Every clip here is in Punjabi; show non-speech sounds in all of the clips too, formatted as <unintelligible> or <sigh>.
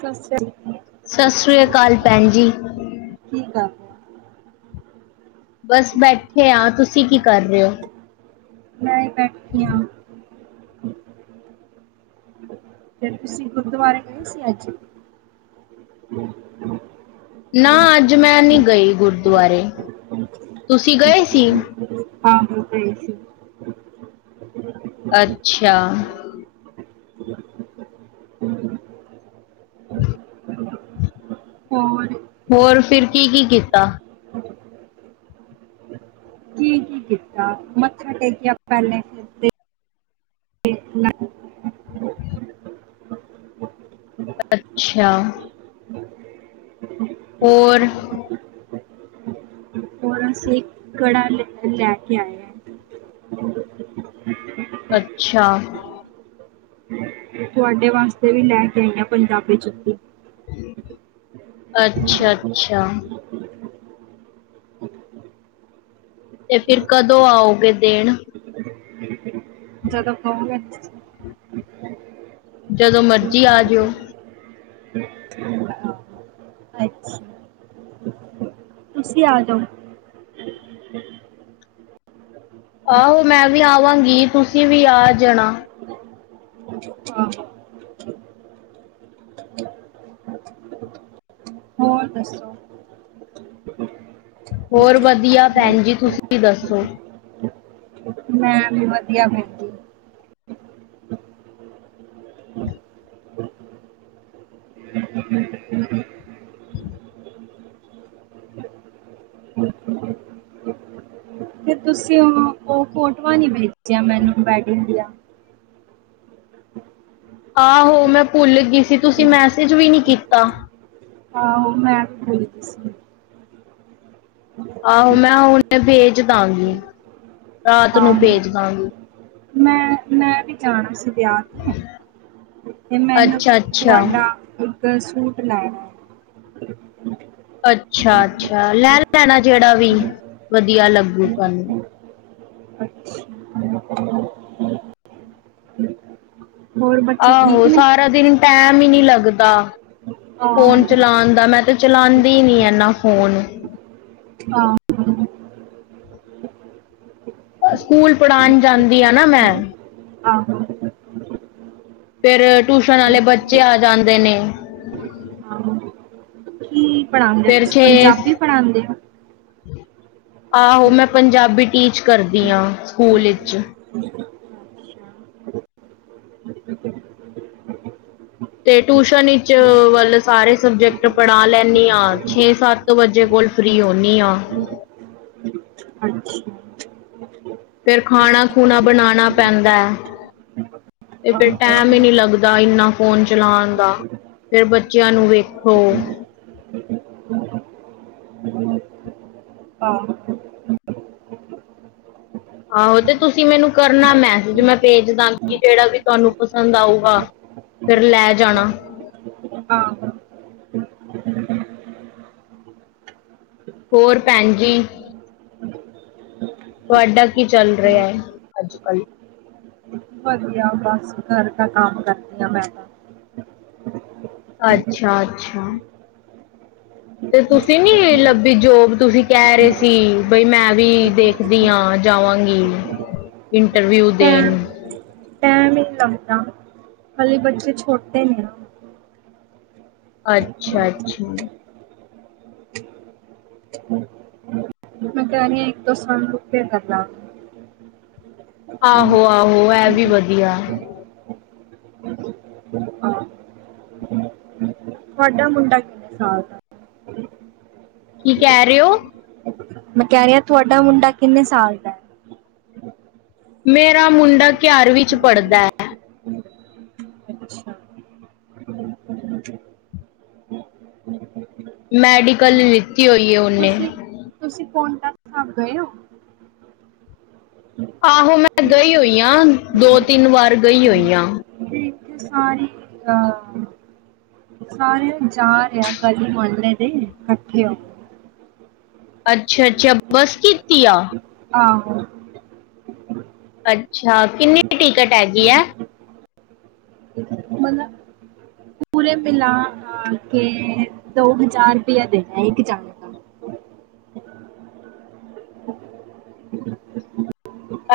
ਸਤਿ ਸ੍ਰੀ ਅਕਾਲ ਸਾਸਰੀ ਆ ਕਾਲ ਭੈਣ ਜੀ ਠੀਕ ਆ ਬਸ ਬੈਠੇ ਆ ਤੁਸੀਂ ਕੀ ਕਰ ਰਹੇ ਹੋ। ਮੈਂ ਹੀ ਬੈਠੀ ਆ ਫਿਰ ਤੁਸੀਂ ਗੁਰਦੁਆਰੇ ਗਏ ਸੀ, ਅੱਜ। <inaudible> ਨਾ ਅੱਜ ਮੈਂ ਨੀਂ ਗਈ ਗੁਰਦੁਆਰੇ, ਤੁਸੀਂ ਗਏ ਸੀ। ਆਹੋ ਗਈ ਸੀ। ‌ ਅੱਛਾ। <inaudible> ਹੋਰ। ਹੋਰ ਫਿਰ ਕੀ-ਕੀ ਕੀਤਾ ਕੀ ਕੀ ਕੀਤਾ, ਮੱਥਾ ਟੇਕਿਆ ਪਹਿਲੇ। ਫਿਰ ਤੇ <unintelligible> ਅੱਛਾ। ਹੋਰ। ਹੋਰ ਅਸੀਂ ਕੜਾ ਲੀ ਲੈ ਕੇ ਆਏ ਆ। ਅੱਛਾ। ਤੇ ਤੁਹਾਡੇ ਵਾਸਤੇ ਵੀ ਲੈ ਕੇ ਆਈ ਆ ਪੰਜਾਬੀ ਜੁੱਤੀ। ਅੱਛਾ- ਅੱਛਾ। ਤੇ ਫਿਰ ਕਦੋਂ ਆਓਗੇ ਦੇਣ। ਜਦੋਂ ਕਹੋਗੇ ਤੁਸੀਂ। ਜਦੋਂ ਮਰਜ਼ੀ ਆ ਜਇਓ। <inaudible> ਅੱਛਾ। ਤੁਸੀਂ ਆ ਜਾਓ। ਆਹੋ ਮੈਂ ਵੀ ਆਵਾਂਗੀ, ਤੁਸੀਂ ਵੀ ਆ ਜਾਣਾ। ਆਹ ਹੋਰ ਦੱਸੋ। ਹੋਰ ਵਧੀਆ ਭੈਣਜੀ, ਤੁਸੀਂ ਦੱਸੋ। ਮੈ ਵੀ ਵਧੀਆ ਫ <inaudible> <inaudible> ਤੁਸੀਂ ਉਹ ਫੋਟੋਆਂ ਨੀ ਭੇਜੀਆਂ, ਮੈਨੂੰ ਬੈਡਿੰਗ ਦੀਆਂ। ਆਹੋ ਮੈਂ ਭੁੱਲ ਗਈ ਸੀ ਤੁਸੀਂ ਮੈਸੇਜ ਵੀ ਨੀ ਕੀਤਾ। ਆਹੋ ਮੈਂ ਵੀ ਗਈ ਦੀ ਸੀ। ਆਹੋ ਮੈਂ ਹੁਣੇ ਭੇਜ ਦਾਂਗੀ, ਰਾਤ ਆਹੋ ਨੂੰ ਭੇਜ ਦਾਂਗੀ। ਮੈਂ- ਮੈਂ ਵੀ ਜਾਣਾਂ ਸੀ ਵਿਆਹ ਤੇ- ਤੇ ਮੈਨੂੰ ਵੀ ਅੱਛਾ ਅੱਛਾ ਤੁਹਾਡਾ। ਇੱਕ ਸੂਟ ਲੈਣ ਅੱਛਾ- ਅੱਛਾ ਲੈ ਲੈਣਾ ਜਿਹੜਾ ਵੀ ਵਧੀਆ ਲੱਗੂ ਤੁਹਾਨੂੰ। ਅੱਛਾ। ਹੋਰ ਬੱਚੇ ਆਹੋ ਠੀਕ ਨੇ ਸਾਰਾ ਦਿਨ ਟੈਮ ਈ ਨੀ ਲੱਗਦਾ, ਫੋਨ ਆਹੋ ਚਲਾਣ ਦਾ ਮੈਂ ਤੇ ਚਲਾਦੀ ਈ ਨੀ ਐਨਾ ਫ਼ੋਨ। ਹਾਂ। <unintelligible> ਆ ਸਕੂਲ ਪੜਾਣ ਜਾਂਦੀ ਆ ਨਾ ਮੈਂ। ਆਹੋ। ਫੇਰ ਟੂਸ਼ਨ ਵਾਲੇ ਬੱਚੇ ਆ ਜਾਂਦੇ ਨੇ। ਹਾਂ ਪੜਾਦੇ ਔ ਫਿਰ ਤੁਸੀਂ ਛੇ ਪੰਜਾਬੀ ਪੜਾਦੇ ਔ? ਆਹੋ ਮੈਂ ਪੰਜਾਬੀ ਟੀਚ ਕਰਦੀ ਆ ਸਕੂਲ ਵਿੱਚ। ਤੇ ਟਿਊਸ਼ਨ ਵਿੱਚ ਵੱਲ ਸਾਰੇ ਸਬਜੈਕਟ ਪੜ੍ਹਾ ਲੈਂਨੀ ਆ ਛੇ ਸੱਤ ਸੱਤ ਵਜੇ ਕੋਲ ਫ੍ਰੀ ਹੁੰਨੀ ਆ। ਅੱਛਾ। ਫੇਰ ਖਾਣਾ ਖੂਣਾ ਬਣਾਣਾ ਪੈਂਦਾ ਐ। ਤੇ ਫੇਰ ਆਹੋ ਟੈਮ ਈ ਨੀ ਲੱਗਦਾ ਇਨਾ ਫੋਨ ਚਲਾਣ ਦਾ। ਫਿਰ ਬੱਚਿਆਂ ਨੂੰ ਵੇਖੋ ਹੂੰ ਆਹੋ ਤੇ ਤੁਸੀਂ ਮੈਨੂੰ ਕਰਨਾ ਮੈਸੇਜ ਮੈਂ ਭੇਜ ਦਾਂਗੀ ਜਿਹੜਾ ਵੀ ਤੁਹਾਨੂੰ ਪਸੰਦ ਆਊਗਾ। ਫਿਰ ਲੈ ਜਾਣਾ। ਆਹੋ। ਹੋਰ ਭੈਣ ਜੀ। ਤੁਹਾਡਾ ਕੀ ਚੱਲ ਰਿਹਾ ਐ ਅੱਜ ਕੱਲ? ਵਧੀਆ ਬਸ ਘਰ ਦਾ ਕੰਮ ਕਰਦੀ ਆ ਮੈਂ, ਅੱਛਾ-ਅੱਛਾ, ਤੇ ਤੁਸੀਂ ਨੀ ਲੱਭੀ ਜੋਬ ਤੁਸੀਂ ਕਹਿ ਰੇ ਸੀ ਬਈ ਮੈਂ ਵੀ ਦੇ ਦੀ ਆ ਜਾਵਾਂਗੀ, ਇੰਟਰਵਿਊ ਦੇਣ। ਨਈ ਲੱਗਨਾ, ਹਲੇ ਬੱਚੇ ਛੋਟੇ ਨੇ ਅੱਛਾ ਅੱਛਾ, ਮੈਂ ਕਿਹਾ ਰੀ ਆ ਇੱਕ ਦੋ ਸਾਲ ਰੁਕ ਕੇ ਕਰਲਾ। ਆਹੋ ਆਹੋ ਇਹ ਵੀ ਵਧੀਆ। ਹਾਂ, ਤੁਹਾਡਾ ਮੁੰਡਾ ਕਿੰਨੇ ਸਾਲ ਦਾ? ਕੀ ਕਹਿ ਰੇ ਔ? ਮੈਂ ਕਹਿ ਰੀ ਆ ਤੁਹਾਡਾ ਮੁੰਡਾ ਕਿੰਨੇ ਸਾਲ ਦਾ? ਮੇਰਾ ਮੁੰਡਾ ਕਿਆਰਵੀਂ ਵਿੱਚ ਪੜ੍ਹਦਾ ਐ। ਹੈ ਅੱਛਾ ਮੈਡੀਕਲ ਲਿੱਤੀ ਹੋਈ ਐ ਉਹਨੇ, ਤੁਸੀਂ ਤੁਸੀਂ ਫੋਨ ਕੱਟ ਕਰ ਗਏ ਔ? ਆਹੋ ਮੈਂ ਗਈ ਹੋਈ ਆ ਦੋ ਤਿੰਨ ਵਾਰ ਗਈ ਹੋਈ ਆ। ਠੀਕ ਐ, ਸਾਰੇ ਹਾਂ, ਸਾਰਿਆਂ ਜਾ ਰਿਹਾ ਕੱਲ ਮੰਨਲੇ ਤੇ ਕੱਠੇ ਔ ਅੱਛਾ-ਅੱਛਾ ਬੱਸ ਕੀਤੀ ਆ? ਆਹੋ, ਅੱਛਾ ਕਿੰਨੀ ਟਿਕਟ ਹੈਗੀ ਐ? <inaudible> ਪੂਰੇ ਮਿਲਾ ਆ ਕੇ ਦੋ ਹਜ਼ਾਰ ਰੁਪਇਆ ਦੇਣਾ ਇੱਕ ਜਾਣੇ ਦਾ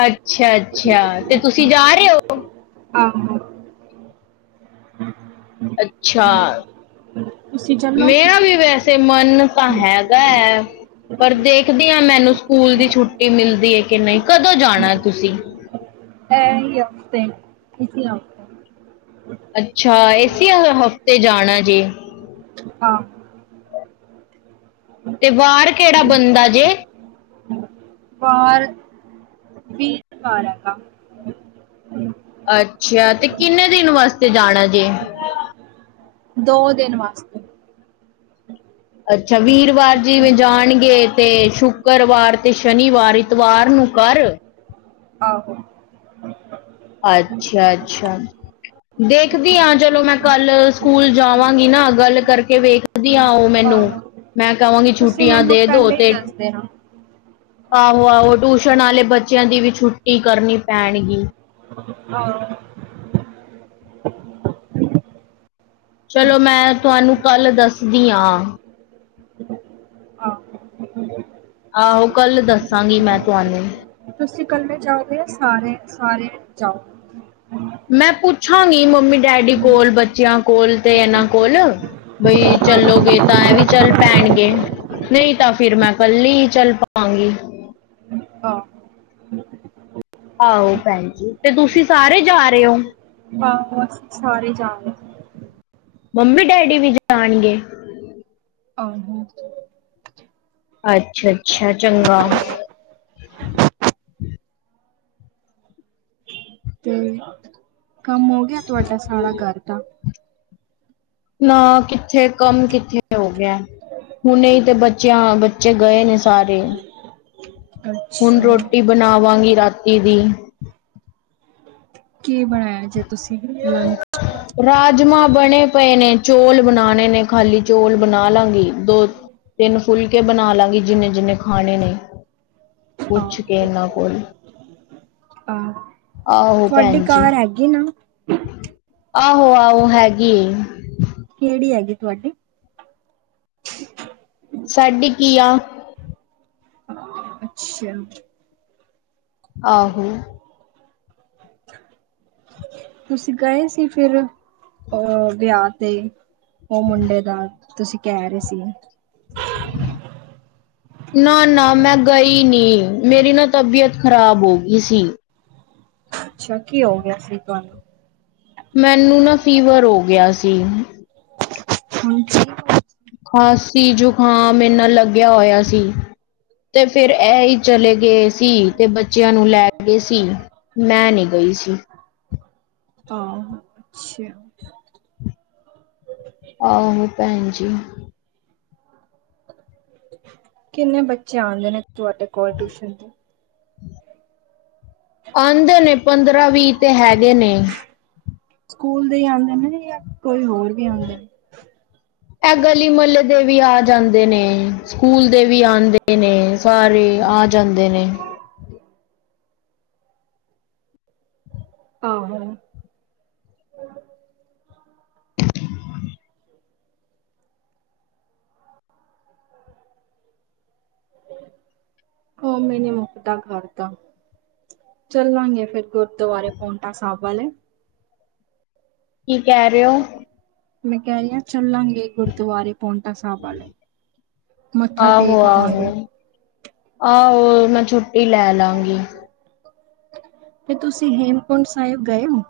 ਅੱਛਾ-ਅੱਛਾ ਤੇ ਤੁਸੀਂ ਜਾ ਰੇ ਔ? ਆਹੋ, ਅੱਛਾ, ਤੁਸੀਂ ਚੱਲੋਗੇ ਮੇਰਾ ਵੀ ਵੈਸੇ ਤੇ ਮਨ ਤਾਂ ਹੈਗਾ ਐ ਪਰ ਦੇਖਦੇ ਆ ਮੈਨੂੰ ਸਕੂਲ ਦੀ ਛੁੱਟੀ ਮਿਲਦੀ ਐ ਕਿ ਨਈ, ਕਦੋਂ ਜਾਣਾ ਤੁਸੀਂ? ਐਹੀ ਹਫ਼ਤੇ ਇਸੀ ਹਫ਼ ਅੱਛਾ ਏਸੀ ਅ ਹਫ਼ਤੇ ਜਾਣਾ ਜੇ? ਹਾਂ। ਤੇ ਬਾਰ ਕੇੜਾ ਬੰਦਾ ਜੇ? ਬਾਰ ਘਰ ਐਗਾ। ਅੱਛਾ ਤੇ ਕਿੰਨੇ ਦਿਨ ਵਾਸਤੇ ਜਾਣਾ ਜੇ? ਦੋ ਦਿਨ ਵਾਸਤੇ। ਅੱਛਾ ਵੀਰਵਾਰ ਜਿਵੇਂ ਜਾਣਗੇ 'ਤੇ ਸ਼ੁੱਕਰਵਾਰ 'ਤੇ ਸ਼ਨੀਵਾਰ, ਇਤਵਾਰ ਨੂੰ ਘਰ। ਆਹੋ। ਅੱਛਾ-ਅੱਛਾ। ਦੇਖਦੀ ਆ ਚਲੋ ਮੈਂ ਕੱਲ ਸਕੂਲ ਜਾਵਾਂਗੀ ਨਾ ਗੱਲ ਕਰਕੇ ਵੇਖ ਦੀਆਂ ਓ ਮੈਨੂੰ ਆਹੋ ਮੈਂ ਕਵਾਂਗੀ ਤੁਸੀਂ ਛੁੱਟੀਆਂ ਮੈਨੂੰ ਦੇ ਦੋ ਪਹਿਲੇ ਹੀ 'ਤੇ ਦੱਸ ਦੇਣਾ ਆਹੋ-ਆਹੋ ਟਿਊਸ਼ਨ ਆਲੇ ਬੱਚਿਆਂ ਦੀ ਵੀ ਛੁੱਟੀ ਕਰਨੀ ਪੈਣਗੀ। ਆਂ। ਚਲੋ ਮੈਂ ਤੁਹਾਨੂੰ ਕੱਲ ਦੱਸਦੀ ਆ। ਆਹੋ ਆਹੋ ਕੱਲ ਦੱਸਾਂਗੀ ਮੈਂ ਤੁਹਾਨੂੰ। ਤੁਸੀਂ ਕੱਲੇ ਜਾਓਗੇ ਜਾਂ ਸਾਰੇ, ਸਾਰੇ ਜਾਓ। ਮੈਂ ਪੁੱਛਾਂਗੀ ਮੰਮੀ ਡੈਡੀ ਕੋਲ, ਬੱਚਿਆਂ ਕੋਲ 'ਤੇ ਐਨਾਂ ਕੋਲ ਬਈ ਆਹੋ ਚੱਲੋਗੇ ਤਾਂ ਐ ਵੀ ਚੱਲ ਪੈਣਗੇ। ਨਈ ਤਾਂ ਫਿਰ ਮੈਂ ਕੱਲੀ ਚੱਲ ਪਾਂਗੀ। ਆਹੋ ਆਹੋ ਭੈਣ ਜੀ 'ਤੇ ਤੁਸੀਂ ਸਾਰੇ ਜਾ ਰੇ ਓ? ਹਾਂ ਅਸੀਂ ਸਾਰੇ ਜਾਣ। ਮੰਮੀ ਡੈਡੀ ਵੀ ਜਾਣਗੇ? <inaudible> ਅੱਛਾ-ਅੱਛਾ ਚੰਗਾ। ਤੇ ਕੰਮ ਹੋ ਗਿਆ ਤੁਹਾਡਾ ਸਾਰਾ ਗਰ ਦਾ? ਨਾ ਕਿੱਥੇ ਕੰਮ ਕਿੱਥੇ ਹੋ ਗਿਆ। ਹੁਣੇ ਈ ਤੇ ਬੱਚਿਆਂ ਬੱਚੇ ਗਏ ਨੇ ਸਾਰੇ। ਹੁਣ ਅੱਛਾ ਰੋਟੀ ਬਣਾਵਾਂਗੀ ਰਾਤੀ ਦੀ। ਕੀ ਬਣਾਇਆ ਜੇ ਤੁਸੀਂ ਲੰਚ? ਰਾਜਮਾਂ ਬਣੇ ਪਏ ਨੇ ਚੌਲ ਬਣਾਣੇ ਨੇ ਖਾਲੀ ਚੌਲ ਬਣਾ ਲਾਂਗੀ ਦੋ ਤਿੰਨ ਫੁੱਲਕੇ ਬਣਾ ਲਾਂਗੀ ਜਿੰਨੇ-ਜਿੰਨੇ ਖਾਣੇ ਨੇ। ਪੁੱਛ ਕੇ ਏਨਾਂ ਕੋਲ। ਆ ਤੁਹਾਡੀ ਕਵਰ ਐਗੀ ਨਾ। ਆਹੋ-ਆਹੋ ਹੈਗੀ ਏ। ਕੇੜੀ ਐਗੀ ਤੁਹਾਡੀ? ਸਾਡੇ ਕੀ ਆ। ਅੱਛਾ। ਆਹੋ! ਤੁਸੀਂ ਗਏ ਸੀ ਫਿਰ? ਓ ਵੇਆ ਤੇ ਓ ਮੁੰਡੇ ਦਾ ਤੁਸੀਂ ਕੈ ਰੇ ਸੀ। <inaudible> ਨਾ-ਨਾ ਮੈਂ ਗਈ ਨੀ ਮੇਰੀ ਨਾ ਤਬੀਅਤ ਖ਼ਰਾਬ ਹੋਗੀ ਸੀ। ਅੱਛਾ ਕੀ ਹੋ ਗਿਆ ਸੀ ਤੁਹਾਨੂੰ? ਮੈਨੂੰ ਨਾ ਫੀਵਰ ਹੋ ਗਿਆ ਸੀ। <inaudible> ਖਾਸੀ, ਜੁਖਾਮ ਏਨ੍ਹਾਂ ਲੱਗਿਆ ਹੋਇਆ ਸੀ। ਤੇ ਫੇਰ ਇਹ ਈ ਚਲੇ ਗਏ ਸੀ ਤੇ ਬੱਚਿਆਂ ਨੂੰ ਲੈ ਗਏ ਸੀ। ਮੈਂ ਨੀ ਗਈ ਸੀ। ਹਾਂ। ਅੱਛਾ। ਆਹੋ ਭੈਣ ਜੀ। ਕਿੰਨੇ ਬੱਚੇ ਆਂਦੇ ਨੇ ਤੁਹਾਡੇ ਕੋਲ ਟਿਊਸ਼ਨ ਤੇ? ਆਂਦੇ ਨੇ ਪੰਦਰਾਂ, ਵੀਹ ਤੇ ਹੈਗੇ ਨੇ। ਸਕੂਲ ਦੇ ਆਂਦੇ ਨੇ ਯਾ ਕੋਈ ਹੋਰ? ਵੀ ਆਂਦੇ ਨੇ। ਐ ਗਲੀ ਮੱਲੇ ਦੇ ਵੀ ਆ ਜਾਂਦੇ ਨੇ। ਸਕੂਲ ਦੇ ਵੀ ਆਂਦੇ ਨੇ ਸਾਰੇ ਆ ਜਾਂਦੇ ਨੇ। ਆਹੋ। ਕੰਮ ਈ ਨੀ ਮੁੱਕਦਾ ਘਰ ਦਾ ਚੱਲਾਂਗੇ ਫੇਰ ਗੁਰੂਦੁਆਰਾ ਪੋਂਟਾ ਸਾਹਬ ਵਾਲੇ। ਕੀ ਕੈ ਰੇ ਔ? ਮੈਂ ਕੈ ਰੀ ਆ ਚੱਲਾਂਗੇ ਗੁਰਦੁਆਰੇ। ਪੋਟਾ ਸਾਹਬ ਵਾਲੇ ਮੱਥਾ ਆਹੋ ਟੇਕ ਆਵਾਂਗੇ। ਆਹੋ ਆਹੋ ਮੈਂ ਛੁੱਟੀ ਲੈ ਲਾਗੀ। ਤੇ ਤੁਸੀਂ ਹੇਮਕੁੰਡ ਸਾਹਿਬ ਗਏ ਓ?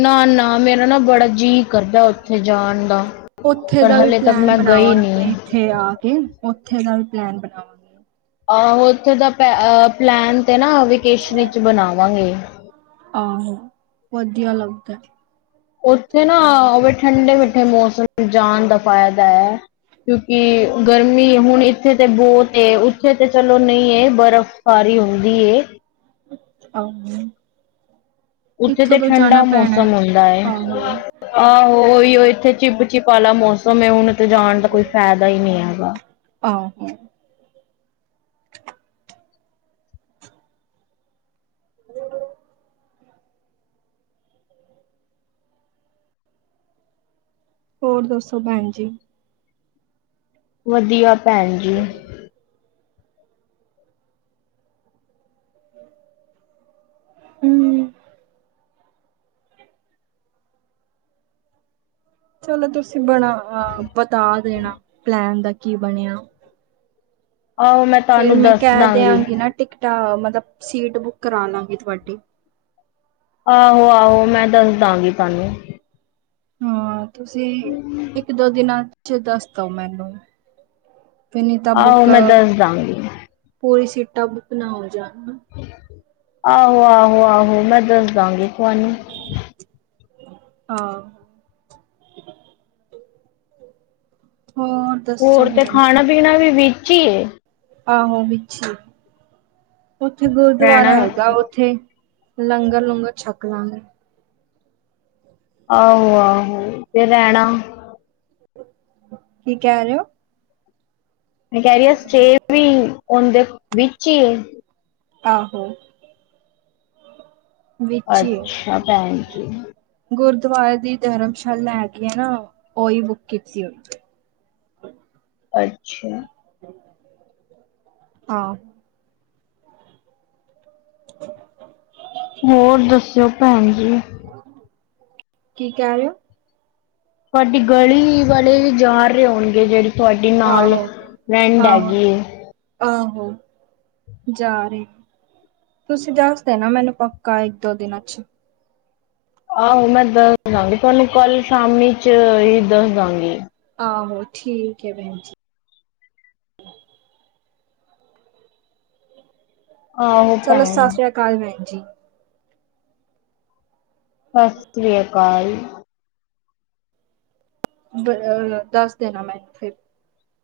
ਨਾ-ਨਾ ਮੇਰਾ ਨਾ ਬੜਾ ਜੀ ਕਰਦਾ ਉੱਥੇ ਜਾਣ ਦਾ। ਉੱਥੇ ਪਰ ਦਾ ਵੀ ਹਲੇ ਤੱਕ ਪਲੈਨ ਮੈਂ ਗਈ ਨਹੀਂ ਬਣਾਵਾਂਗੇ ਇੱਥੇ ਆ ਕੇ ਉੱਥੇ ਦਾ ਵੀ ਪਲੈਨ ਬਣਾਵਾ ਆਹੋ ਉੱਥੇ ਦਾ ਪ ਪਲੈਨ ਤੇ ਨਾ ਵਿਕੇਸ਼ਨ ਵਿਚ ਬਣਾਵਾਂਗੇ। ਆਹੋ ਵਧੀਆ ਲੱਗਦਾ। ਉੱਥੇ ਨਾ ਉਹ ਵੀ ਠੰਡੇ ਮਿੱਠੇ ਮੌਸਮ ਜਾਣ ਦਾ ਫਾਇਦਾ ਹੈ ਕਿਉਂਕਿ ਗਰਮੀ ਹੁਣ ਇਥੇ ਤੇ ਬੋਤ ਏ ਉੱਥੇ ਤੇ ਚਲੋ ਨਈ ਏ ਚਲੋ ਬਰਫ਼ ਪਾਰੀ ਹੁੰਦੀ ਏ। ਆਹ <unintelligible> ਉੱਥੇ ਤੇ ਠੰਡਾ ਪੈਣਾ ਮੌਸਮ ਹੈ। ਹੁੰਦਾ ਏ। ਆਹੋ ਆਹੋ ਉਹੀਔ ਇੱਥੇ ਚਿਪ-ਚਿਪ ਆਲਾ ਮੌਸਮ ਏ ਹੁਣੇ ਤੇ ਜਾਣ ਦਾ ਕੋਈ ਫੇਦਾ ਈ ਨੀ ਹੈਗਾ। ਆਹੋ। <unintelligible> ਹੋਰ ਦੱਸੋ ਭੈਣ ਜੀ। ਵਧੀਆ ਭੈਣ ਜੀ। ਹੂੰ। ਚਲੋ ਤੁਸੀਂ ਬਣਾ ਅ ਬਤਾ ਦੇਣਾ ਪਲੈਨ ਦਾ ਕੀ ਬਣਿਆ। ਆਹੋ ਫੇਰ ਤੁਹਾਨੂੰ ਮੈਂ ਦੱਸ ਕਐ ਦਾਂਗੀ ਦਿਆਂਗੀ ਨਾ ਟਿਕਟਾਂ ਮਤਲਬ ਸੀਟ ਬੁੱਕ ਕਰਾ ਲਾਗੀ ਤੁਹਾਡੀ। ਆਹੋ-ਆਹੋ ਮੈਂ ਦੱਸ ਦਵਾਂਗੀ ਤੁਹਾਨੂੰ। ਹਾਂ ਤੁਸੀਂ ਇੱਕ ਦੋ ਦਿਨਾਂ ਚ ਦੱਸ ਦੋ ਮੈਨੂੰ। ਫੇ ਨੀ ਤਾਂ ਆਹੋ ਬੁੱਕ, ਮੈਂ ਦੱਸ ਦਾਂਗੀ ਪੂਰੀ ਸੀਟਾਂ ਬੁੱਕ ਨਾ ਹੋ ਜਾਣ। ਆਹੋ-ਆਹੋ, ਆਹੋ ਮੈਂ ਦੱਸ ਦਾਂਗੀ ਤੁਹਾਨੂੰ। ਆ ਹੋਰ ਦੱਸੋ ਹੋਰ ਤੇ ਭੈਣ ਜੀ? ਖਾਣਾ ਪੀਣਾ ਵੀ ਵਿੱਚ ਈ ਏ। ਆਹੋ ਵਿੱਛੇ, ਓਥੇ ਗੁਰਦੁਆਰਾ ਰਹਿਣਾ ਹੈਗਾ ਓਥੇ। ਲੰਗਰ ਲੂੰਗਰ ਛਕਲਾਂਗੇ। ਆਹੋ-ਆਹੋ ਤੇ ਰੈਨਾ। ਕੀ ਕੈ ਰੇ ਓ? ਮੈਂ ਕੈ ਰਈ ਆਂ ਸਟੇਫਰੀ ਵੀ ਓਦੇ ਵਿੱਚ ਈ ਏ। ਆਹੋ। ਵਿੱਚ ਹੀ ਹੈ। ਅੱਛਾ ਭੈਨ ਜੀ। ਗੁਰਦੁਆਰੇ ਦੀ ਧਰਮਸ਼ਾਲਾ ਹੈਗੀ ਐ ਨਾ ਓਈ ਬੁੱਕ ਕੀਤੀ ਓਥੇ। ਅੱਛੇਆ। ਐਦਾਂ ਈ ਹਾਂ। <inaudible> ਹੋਰ ਦੱਸੇਓ ਭੈਨ ਜੀ। ਕੀ ਕੈ ਰੇ ਓਂ? ਤੁਆਡੀ ਗਲੀ ਵਾਲੇ ਵੀ ਜਾ ਰਏ ਹੋਨਗੇ ਜੇੜੇ ਥੁਆਡੀ ਨਾਲ ਆਹੋ ਫਰੈਂਡ ਆਹੋ ਹੈਗੀ ਏ। ਆਹੋ ਜਾ ਰੇ ਤੁਸੀਂ ਦੱਸ ਦੇਨਾ ਮੈਨੂੰ ਪੱਕਾ ਇੱਕ ਦੋ ਦਿਨਾਂ ਚ ਆਹੋ, ਮੈਂ ਦੱਸਦਾਂਗੀ ਤੁਆਨੂੰ ਕੱਲ ਸ਼ਾਮੀ ਚ ਈ ਦੱਸਦਾਂਗੀ। ਆਹੋ, ਠੀਕ ਏ ਭੈਨ ਜੀ। ਆਹੋ ਚਲੋ ਭੈਣ ਸਸਰੀਆ ਕਾਲ ਬੈਨ ਜੀ। ਸਸ ਰੀਆ ਕਾਲ। ਅ ਦੱਸ ਦੇਨਾ ਮੈਨੂੰ ਫੇਰ।